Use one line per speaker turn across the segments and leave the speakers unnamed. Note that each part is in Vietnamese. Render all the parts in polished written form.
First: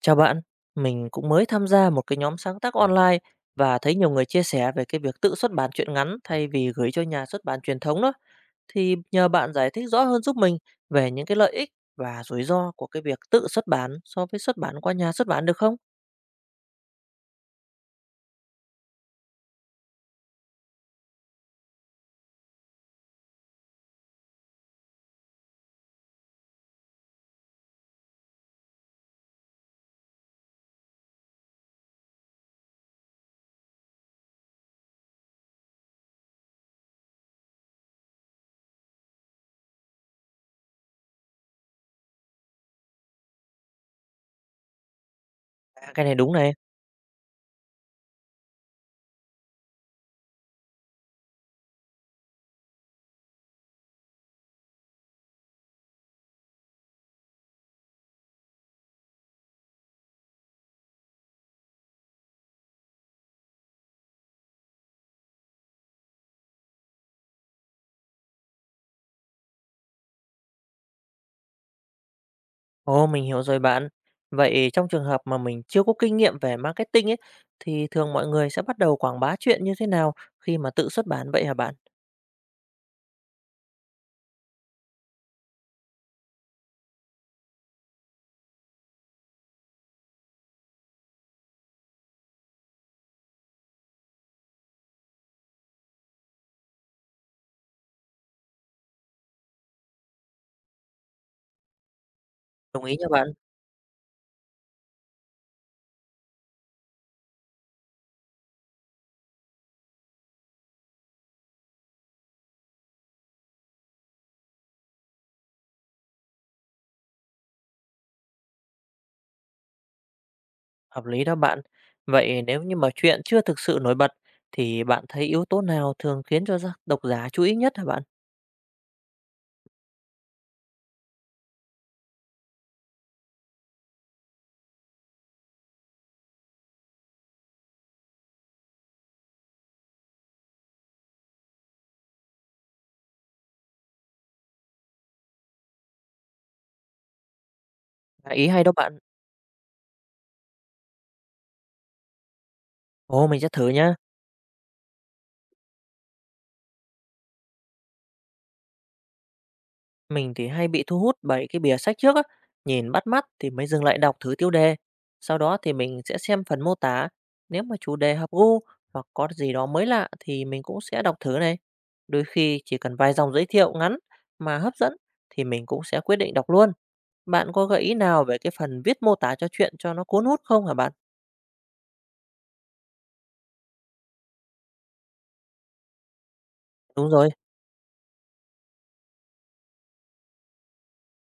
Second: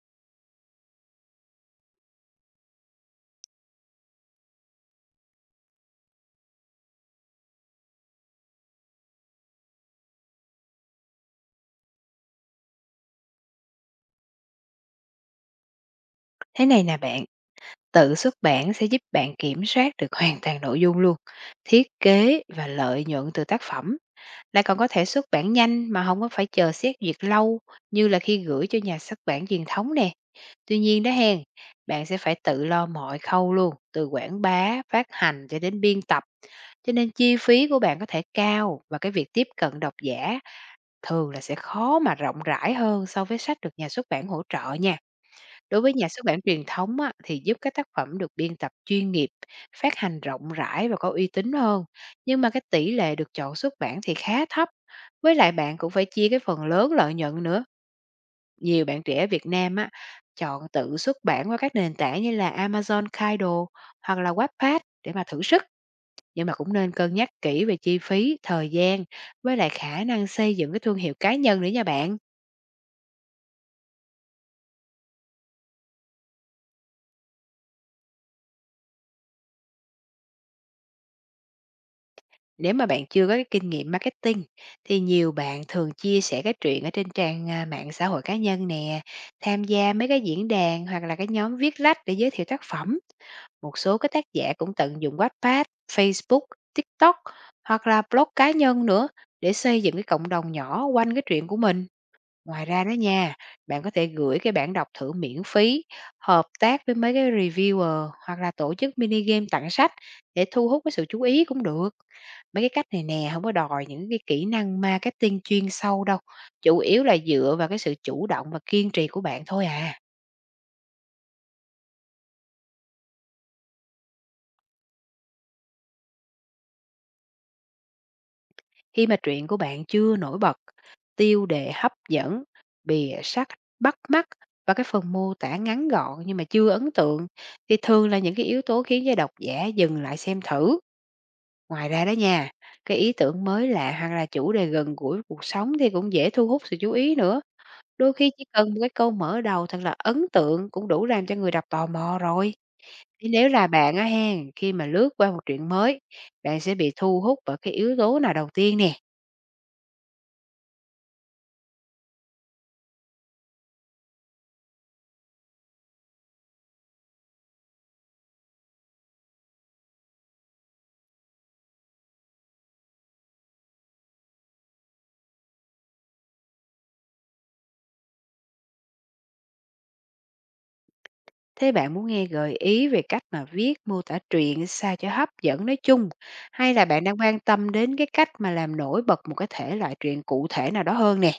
Chào bạn, mình cũng mới tham gia một cái nhóm sáng tác online và thấy nhiều người chia sẻ về cái việc tự xuất bản truyện ngắn thay vì gửi cho nhà xuất bản truyền thống đó. Thì nhờ bạn giải thích rõ hơn giúp mình về những cái lợi ích và rủi ro của cái việc tự xuất bản so với xuất bản qua nhà xuất bản được không?
Thế này nè bạn, tự xuất bản sẽ giúp bạn kiểm soát được hoàn toàn nội dung luôn, thiết kế và lợi nhuận từ tác phẩm. Lại còn có thể xuất bản nhanh mà không có phải chờ xét duyệt lâu như là khi gửi cho nhà xuất bản truyền thống nè. Tuy nhiên đó hen, bạn sẽ phải tự lo mọi khâu luôn, từ quảng bá, phát hành cho đến biên tập. Cho nên chi phí của bạn có thể cao và cái việc tiếp cận độc giả thường là sẽ khó mà rộng rãi hơn so với sách được nhà xuất bản hỗ trợ nha. Đối
À,
với
cái
nhà
này
xuất
đúng
bản
này.
truyền thống á, thì giúp các tác phẩm được biên tập chuyên nghiệp, phát hành rộng rãi và có uy tín hơn, nhưng mà cái tỷ lệ được chọn xuất bản thì khá thấp. Với lại bạn cũng phải chia cái phần lớn lợi nhuận nữa. Nhiều bạn trẻ Việt Nam á, chọn tự xuất bản qua các nền tảng như là Amazon Kindle hoặc là Wattpad để mà thử sức. Nhưng mà cũng nên cân nhắc kỹ về chi phí, thời gian với lại khả năng xây dựng cái thương hiệu cá nhân nữa nha bạn.
Ồ, mình hiểu rồi bạn. Vậy trong trường hợp mà mình chưa có kinh nghiệm về marketing ấy, thì thường mọi người sẽ bắt đầu quảng bá chuyện như thế nào khi mà tự xuất bản vậy hả bạn?
Nếu mà bạn chưa có cái kinh nghiệm marketing thì nhiều bạn thường chia sẻ cái chuyện ở trên trang à, mạng xã hội cá nhân nè, tham gia mấy cái diễn đàn hoặc là cái nhóm viết lách để giới thiệu tác phẩm. Một số cái tác giả cũng tận dụng Wattpad, Facebook, TikTok hoặc là blog cá nhân nữa để xây dựng cái cộng đồng nhỏ quanh cái chuyện của mình. Ngoài ra
Đồng
đó
ý nha bạn.
nha, bạn có thể gửi cái bản đọc thử miễn phí, hợp tác với mấy cái reviewer hoặc là tổ chức mini game tặng sách để thu hút cái sự chú ý cũng được. Mấy cái cách này nè không có đòi những cái kỹ năng marketing chuyên sâu đâu, chủ yếu là dựa vào cái sự chủ động và kiên trì của bạn thôi à.
Hợp lý đó bạn. Vậy nếu như mà chuyện chưa thực sự nổi bật thì bạn thấy yếu tố nào thường khiến cho độc giả chú ý nhất hả bạn?
Khi mà truyện của bạn chưa nổi bật, tiêu đề hấp dẫn, bìa sách bắt mắt và cái phần mô tả ngắn gọn nhưng mà chưa ấn tượng thì thường là những cái yếu tố khiến cho độc giả dừng lại xem thử. Ngoài ra đó nha, cái ý tưởng mới lạ hoặc là chủ đề gần gũi với cuộc sống thì cũng dễ thu hút sự chú ý nữa. Đôi khi
À,
chỉ
ý hay
cần
đó
một cái
bạn.
câu mở đầu thật là ấn tượng cũng đủ làm cho người đọc tò mò rồi.
Ồ,
Thế
mình sẽ
nếu là
thử nhá.
bạn á hen, khi mà lướt qua một truyện mới, bạn sẽ bị thu hút bởi cái yếu tố nào đầu tiên nè?
Mình thì hay bị thu hút bởi cái bìa sách trước á, nhìn bắt mắt thì mới dừng lại đọc thử tiêu đề. Sau đó thì mình sẽ xem phần mô tả. Nếu mà chủ đề hợp gu hoặc có gì đó mới lạ thì mình cũng sẽ đọc thử này. Đôi khi chỉ cần vài dòng giới thiệu ngắn mà hấp dẫn thì mình cũng sẽ quyết định đọc luôn. Bạn có gợi ý nào về cái phần viết mô tả cho chuyện cho nó cuốn hút không hả bạn?
Thế bạn muốn nghe gợi ý về cách mà viết mô tả truyện sao cho hấp dẫn nói chung, hay là bạn
Đúng
đang
rồi,
quan tâm đến cái cách mà làm nổi bật một cái thể loại truyện cụ thể nào đó hơn nè?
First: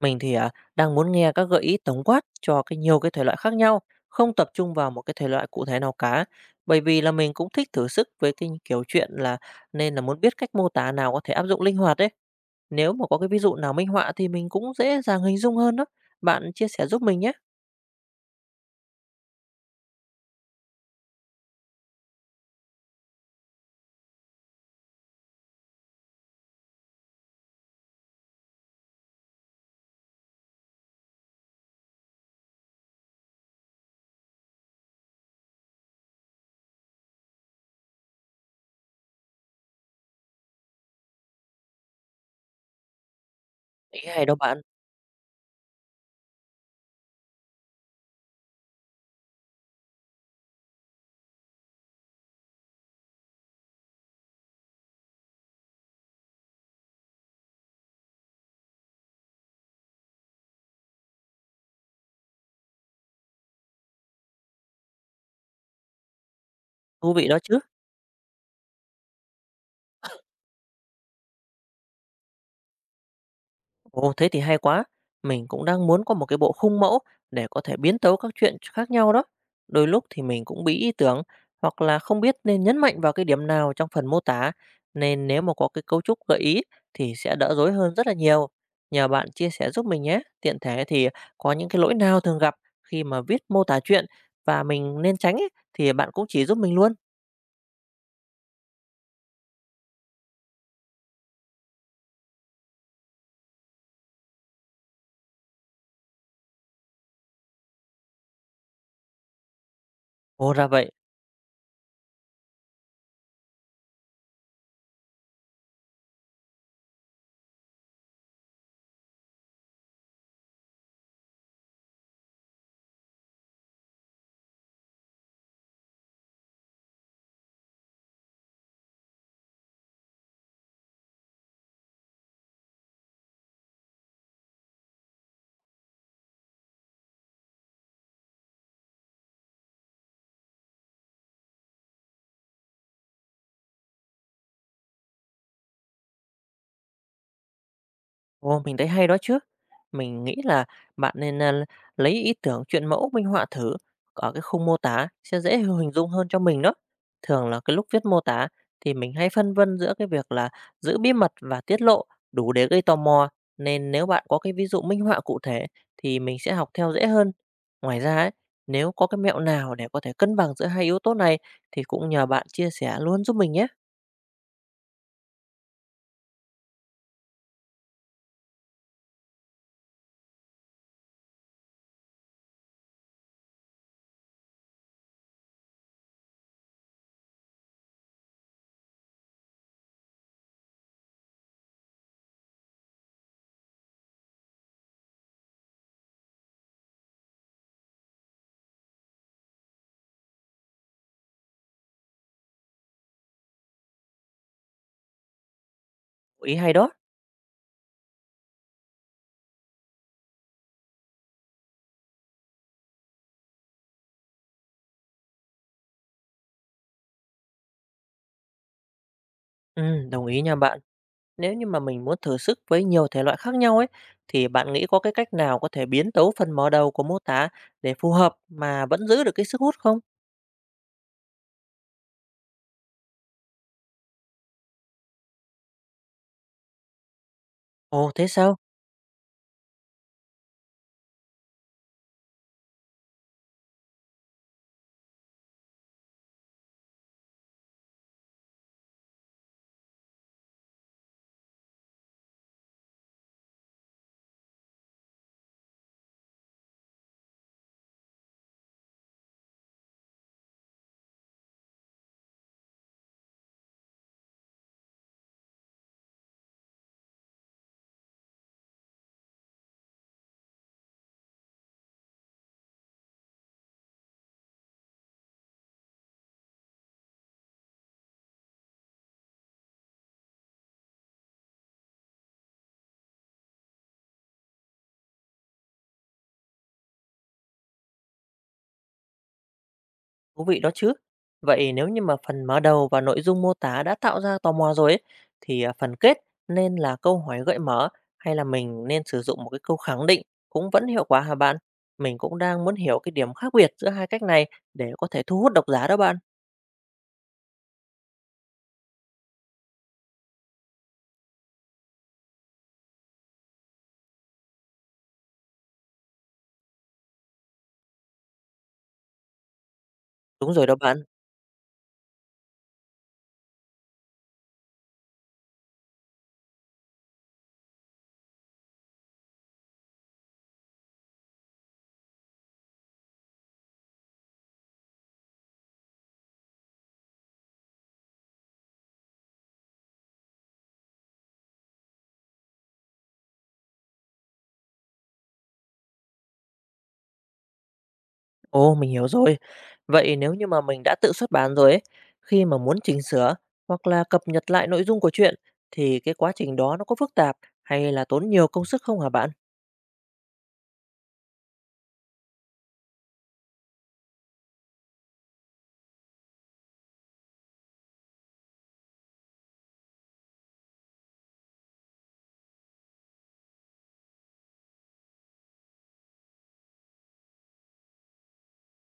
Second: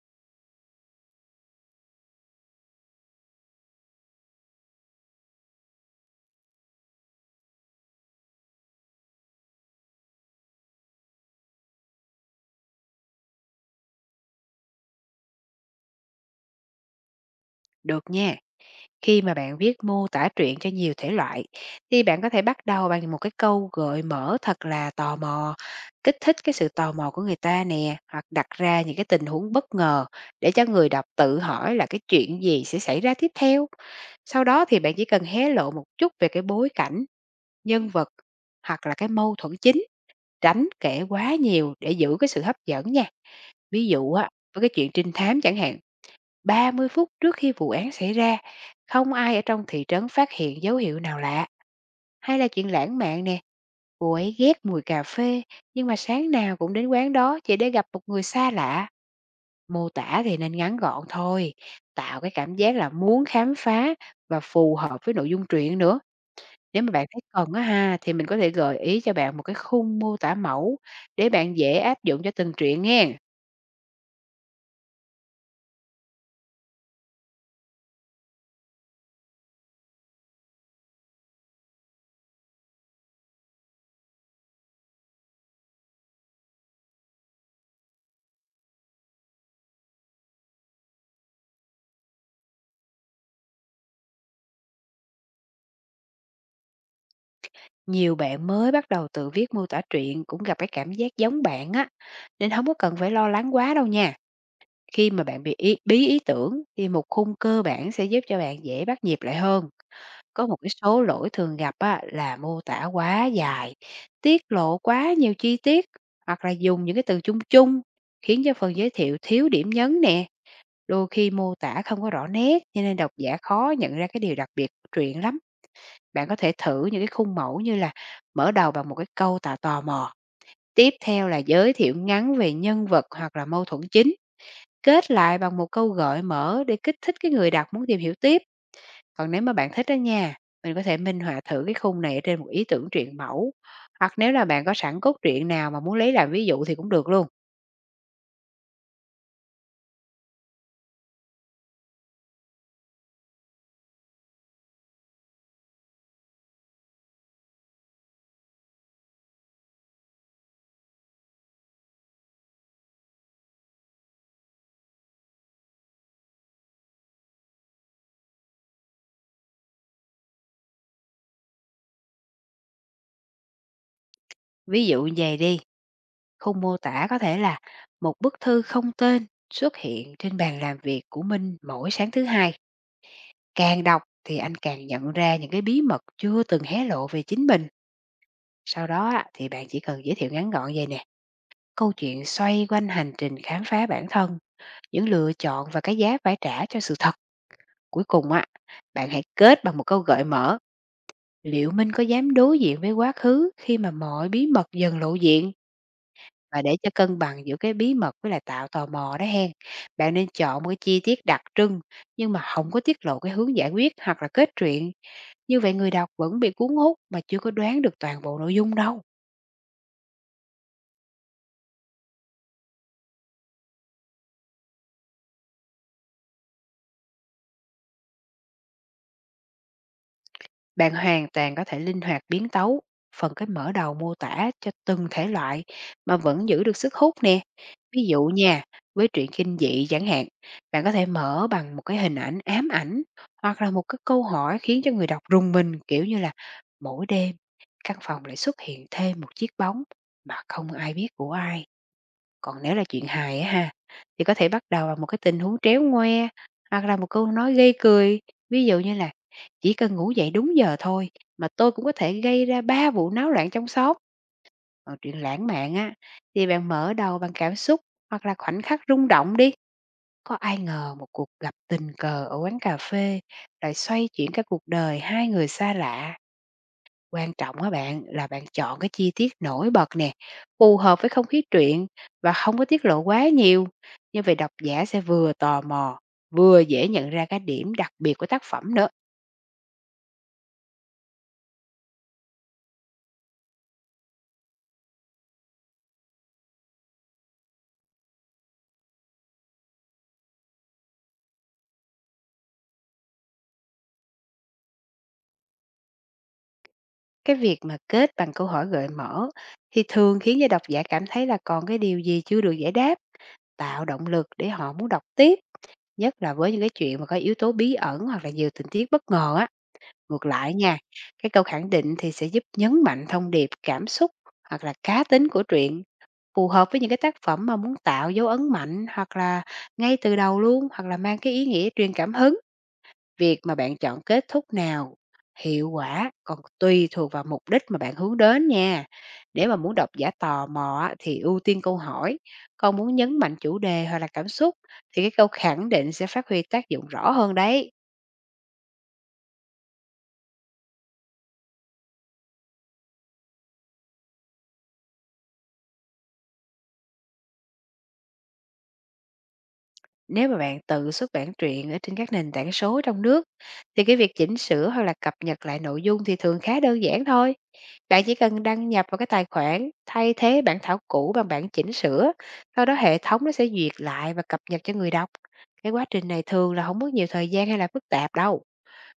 mình thì đang muốn nghe các gợi ý tổng quát cho cái nhiều cái thể loại khác nhau, không tập trung vào một cái thể loại cụ thể nào cả. Bởi vì là mình cũng thích thử sức với cái kiểu chuyện là nên là muốn biết cách mô tả nào có thể áp dụng linh hoạt đấy. Nếu mà có cái ví dụ nào minh họa thì mình cũng dễ dàng hình dung hơn đó. Bạn chia sẻ giúp mình nhé.
Được nha. Khi mà bạn viết mô tả truyện cho nhiều thể loại thì bạn có thể bắt đầu bằng một cái câu gợi mở thật là tò mò, kích thích cái sự tò mò của người ta nè, hoặc đặt ra những cái tình huống bất ngờ để cho người đọc tự hỏi là cái chuyện gì sẽ xảy ra tiếp theo. Sau đó thì bạn chỉ cần hé lộ một chút về cái bối cảnh, nhân vật hoặc là cái mâu thuẫn chính, tránh kể quá nhiều để giữ cái sự hấp dẫn nha. Ví
Ý
dụ
hay
á,
đó bạn,
với cái chuyện trinh thám chẳng hạn, 30 phút trước khi vụ án xảy ra, không ai ở trong thị trấn phát hiện dấu hiệu nào lạ, hay là chuyện lãng mạn nè. Cô ấy ghét mùi cà phê, nhưng mà sáng nào cũng đến quán đó chỉ để gặp một người xa lạ. Mô tả thì nên ngắn gọn thôi, tạo cái cảm giác là muốn khám phá và phù hợp với nội dung truyện nữa. Nếu mà bạn
thú
thấy
vị đó
cần
chứ.
á ha, thì mình có thể gợi ý cho bạn một cái khung mô tả mẫu để bạn dễ áp dụng cho từng truyện nghe.
Ồ, thế thì hay quá. Mình cũng đang muốn có một cái bộ khung mẫu để có thể biến tấu các chuyện khác nhau đó. Đôi lúc thì mình cũng bị ý tưởng hoặc là không biết nên nhấn mạnh vào cái điểm nào trong phần mô tả. Nên nếu mà có cái cấu trúc gợi ý thì sẽ đỡ rối hơn rất là nhiều. Nhờ bạn chia sẻ giúp mình nhé. Tiện thể thì có những cái lỗi nào thường gặp khi mà viết mô tả chuyện và mình nên tránh ấy, thì bạn cũng chỉ giúp mình luôn.
Nhiều bạn mới bắt đầu tự viết mô tả truyện cũng gặp cái cảm giác giống bạn á, nên không có cần phải lo lắng quá đâu nha. Khi mà bí ý tưởng thì một khung cơ bản sẽ giúp cho bạn dễ bắt nhịp lại hơn. Có
Ồ,
một
ra
cái
vậy.
số lỗi thường gặp á, là mô tả quá dài, tiết lộ quá nhiều chi tiết hoặc là dùng những cái từ chung chung khiến cho phần giới thiệu thiếu điểm nhấn nè. Đôi khi mô tả không có rõ nét cho nên độc giả khó nhận ra cái điều đặc biệt của truyện lắm. Bạn có thể thử những cái khung mẫu như là mở đầu bằng một cái câu tạo tò mò, tiếp theo là giới thiệu ngắn về nhân vật hoặc là mâu thuẫn chính, kết lại bằng một câu gợi mở để kích thích cái người đọc muốn tìm hiểu tiếp. Còn nếu mà bạn thích đó nha, mình có thể minh họa thử cái khung này ở trên một ý tưởng truyện mẫu. Hoặc nếu là bạn có sẵn cốt truyện nào mà muốn lấy làm ví dụ thì cũng được luôn.
Ồ, mình thấy hay đó chứ. Mình nghĩ là bạn nên, lấy ý tưởng chuyện mẫu minh họa thử ở cái khung mô tả sẽ dễ hình dung hơn cho mình đó. Thường là cái lúc viết mô tả thì mình hay phân vân giữa cái việc là giữ bí mật và tiết lộ đủ để gây tò mò, nên nếu bạn có cái ví dụ minh họa cụ thể thì mình sẽ học theo dễ hơn. Ngoài ra ấy, nếu có cái mẹo nào để có thể cân bằng giữa hai yếu tố này thì cũng nhờ bạn chia sẻ luôn giúp mình nhé.
Ví dụ như vậy đi, khung mô tả có thể là một bức thư không tên xuất hiện trên bàn làm việc của Minh mỗi sáng thứ hai. Càng đọc thì anh càng nhận ra những cái bí mật chưa từng hé lộ về chính mình. Sau đó á, thì bạn chỉ cần giới thiệu ngắn gọn vậy nè. Câu chuyện xoay quanh hành trình khám phá bản thân, những lựa chọn và cái giá phải trả cho sự thật. Cuối cùng á, bạn hãy kết bằng một câu gợi mở. Liệu Minh có dám đối diện với quá khứ khi mà mọi bí mật dần lộ diện?
Ý
Và
hay
để
đó.
cho cân bằng giữa cái bí mật với lại tạo tò mò đó hen. Bạn nên chọn một cái chi tiết đặc trưng nhưng mà không có tiết lộ cái hướng giải quyết hoặc là kết truyện. Như vậy người đọc vẫn bị cuốn hút mà chưa có đoán được toàn bộ nội dung đâu.
Đồng ý nha bạn. Nếu như mà mình muốn thử sức với nhiều thể loại khác nhau ấy, thì bạn nghĩ có cái cách nào có thể biến tấu phần mở đầu của mô tả để phù hợp mà vẫn giữ được cái sức hút không?
Bạn hoàn toàn có thể linh hoạt biến tấu, phần cái mở đầu mô tả cho từng thể loại mà vẫn giữ được sức hút nè. Ví
Ồ,
dụ
thế sao?
nha, với truyện kinh dị chẳng hạn, bạn có thể mở bằng một cái hình ảnh ám ảnh hoặc là một cái câu hỏi khiến cho người đọc rùng mình, kiểu như là mỗi đêm, căn phòng lại xuất hiện thêm một chiếc bóng mà không ai biết của ai. Còn nếu là chuyện hài á ha, thì có thể bắt đầu bằng một cái tình huống tréo ngoe, hoặc là một câu nói gây cười, ví dụ như là "Chỉ cần ngủ dậy đúng giờ thôi mà tôi cũng có thể gây ra 3 vụ náo loạn trong xóm." Còn chuyện lãng mạn á, thì bạn mở đầu bằng cảm xúc hoặc là khoảnh khắc rung động đi, có ai ngờ một cuộc gặp tình cờ ở quán cà phê lại xoay chuyển cả cuộc đời hai người xa lạ. Quan trọng á bạn, là bạn chọn cái chi tiết nổi bật nè, phù hợp với không khí truyện và không có tiết lộ quá nhiều. Như vậy độc giả sẽ vừa tò mò, vừa dễ nhận ra cái điểm đặc biệt của tác phẩm nữa.
Thú vị đó chứ. Vậy nếu như mà phần mở đầu và nội dung mô tả đã tạo ra tò mò rồi ấy, thì phần kết nên là câu hỏi gợi mở hay là mình nên sử dụng một cái câu khẳng định cũng vẫn hiệu quả hả bạn? Mình cũng đang muốn hiểu cái điểm khác biệt giữa hai cách này để có thể thu hút độc giả đó bạn.
Cái việc mà kết bằng câu hỏi gợi mở thì thường khiến cho độc giả cảm thấy là còn cái điều gì chưa được giải đáp, tạo động lực để họ muốn đọc tiếp, nhất là với những cái chuyện mà có yếu tố bí ẩn hoặc là nhiều tình tiết bất ngờ á. Ngược
Đúng
lại
rồi đó
nha,
bạn.
cái câu khẳng định thì sẽ giúp nhấn mạnh thông điệp, cảm xúc hoặc là cá tính của truyện. Phù hợp với những cái tác phẩm mà muốn tạo dấu ấn mạnh hoặc là ngay từ đầu luôn, hoặc là mang cái ý nghĩa truyền cảm hứng. Việc mà bạn chọn kết thúc nào hiệu quả còn tùy thuộc vào mục đích mà bạn hướng đến nha. Nếu mà muốn độc giả tò mò á, thì ưu tiên câu hỏi, còn muốn nhấn mạnh chủ đề hoặc là cảm xúc thì cái câu khẳng định sẽ phát huy tác dụng rõ hơn đấy.
Ồ, mình hiểu rồi. Vậy nếu như mà mình đã tự xuất bản rồi ấy, khi mà muốn chỉnh sửa hoặc là cập nhật lại nội dung của truyện thì cái quá trình đó nó có phức tạp hay là tốn nhiều công sức không hả bạn?
Nếu mà bạn tự xuất bản truyện ở trên các nền tảng số trong nước thì cái việc chỉnh sửa hoặc là cập nhật lại nội dung thì thường khá đơn giản thôi. Bạn chỉ cần đăng nhập vào cái tài khoản, thay thế bản thảo cũ bằng bản chỉnh sửa, sau đó hệ thống nó sẽ duyệt lại và cập nhật cho người đọc. Cái quá trình này thường là không mất nhiều thời gian hay là phức tạp đâu.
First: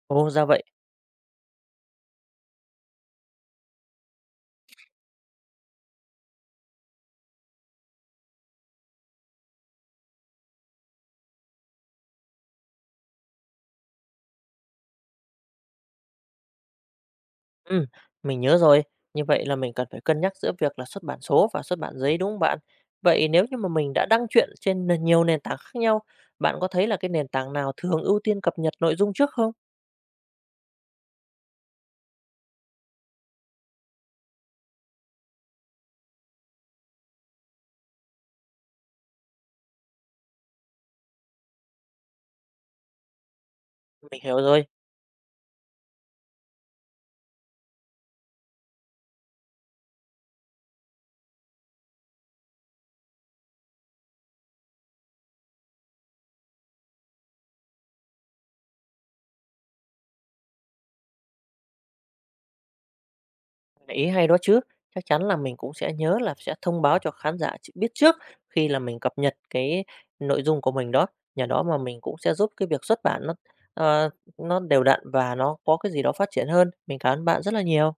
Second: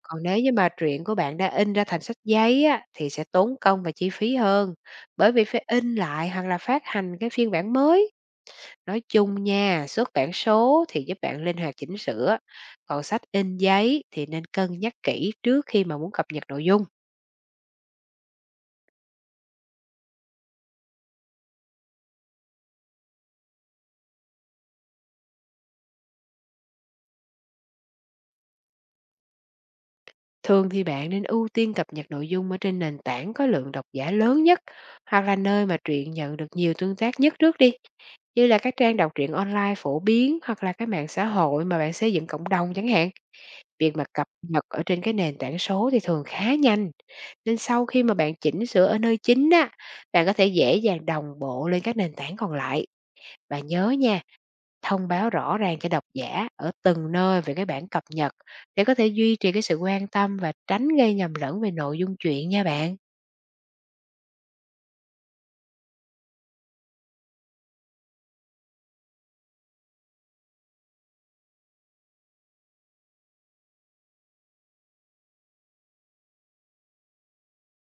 Còn
Ồ,
nếu
ra
như
vậy.
mà truyện của bạn đã in ra thành sách giấy á, thì sẽ tốn công và chi phí hơn, bởi vì phải in lại hoặc là phát hành cái phiên bản mới. Nói chung nha, xuất bản số thì giúp bạn linh hoạt chỉnh sửa, còn sách in giấy thì nên cân nhắc kỹ trước khi mà muốn cập nhật nội dung.
Ừ, mình nhớ rồi. Như vậy là mình cần phải cân nhắc giữa việc là xuất bản số và xuất bản giấy đúng không bạn? Vậy nếu như mà mình đã đăng truyện trên nhiều nền tảng khác nhau, bạn có thấy là cái nền tảng nào thường ưu tiên cập nhật nội dung trước không?
Thường thì bạn nên ưu tiên cập nhật nội dung ở trên nền tảng có lượng độc giả lớn nhất hoặc là nơi mà truyện nhận được nhiều tương tác nhất trước đi, như là các trang đọc truyện online phổ biến hoặc là các mạng xã hội mà bạn xây dựng cộng đồng chẳng hạn. Việc mà
Mình
cập
hiểu
nhật
rồi.
ở trên cái nền tảng số thì thường khá nhanh, nên sau khi mà bạn chỉnh sửa ở nơi chính á, bạn có thể dễ dàng đồng bộ lên các nền tảng còn lại. Và nhớ nha, thông báo rõ ràng cho độc giả ở từng nơi về cái bản cập nhật để có thể duy trì cái sự quan tâm và tránh gây nhầm lẫn về nội dung truyện nha bạn.
Ý hay đó chứ, chắc chắn là mình cũng sẽ nhớ là sẽ thông báo cho khán giả ch biết trước khi là mình cập nhật cái nội dung của mình đó, nhờ đó mà mình cũng sẽ giúp cái việc xuất bản nó, ờ, nó đều đặn và nó có cái gì đó phát triển hơn. Mình cảm ơn bạn rất là nhiều.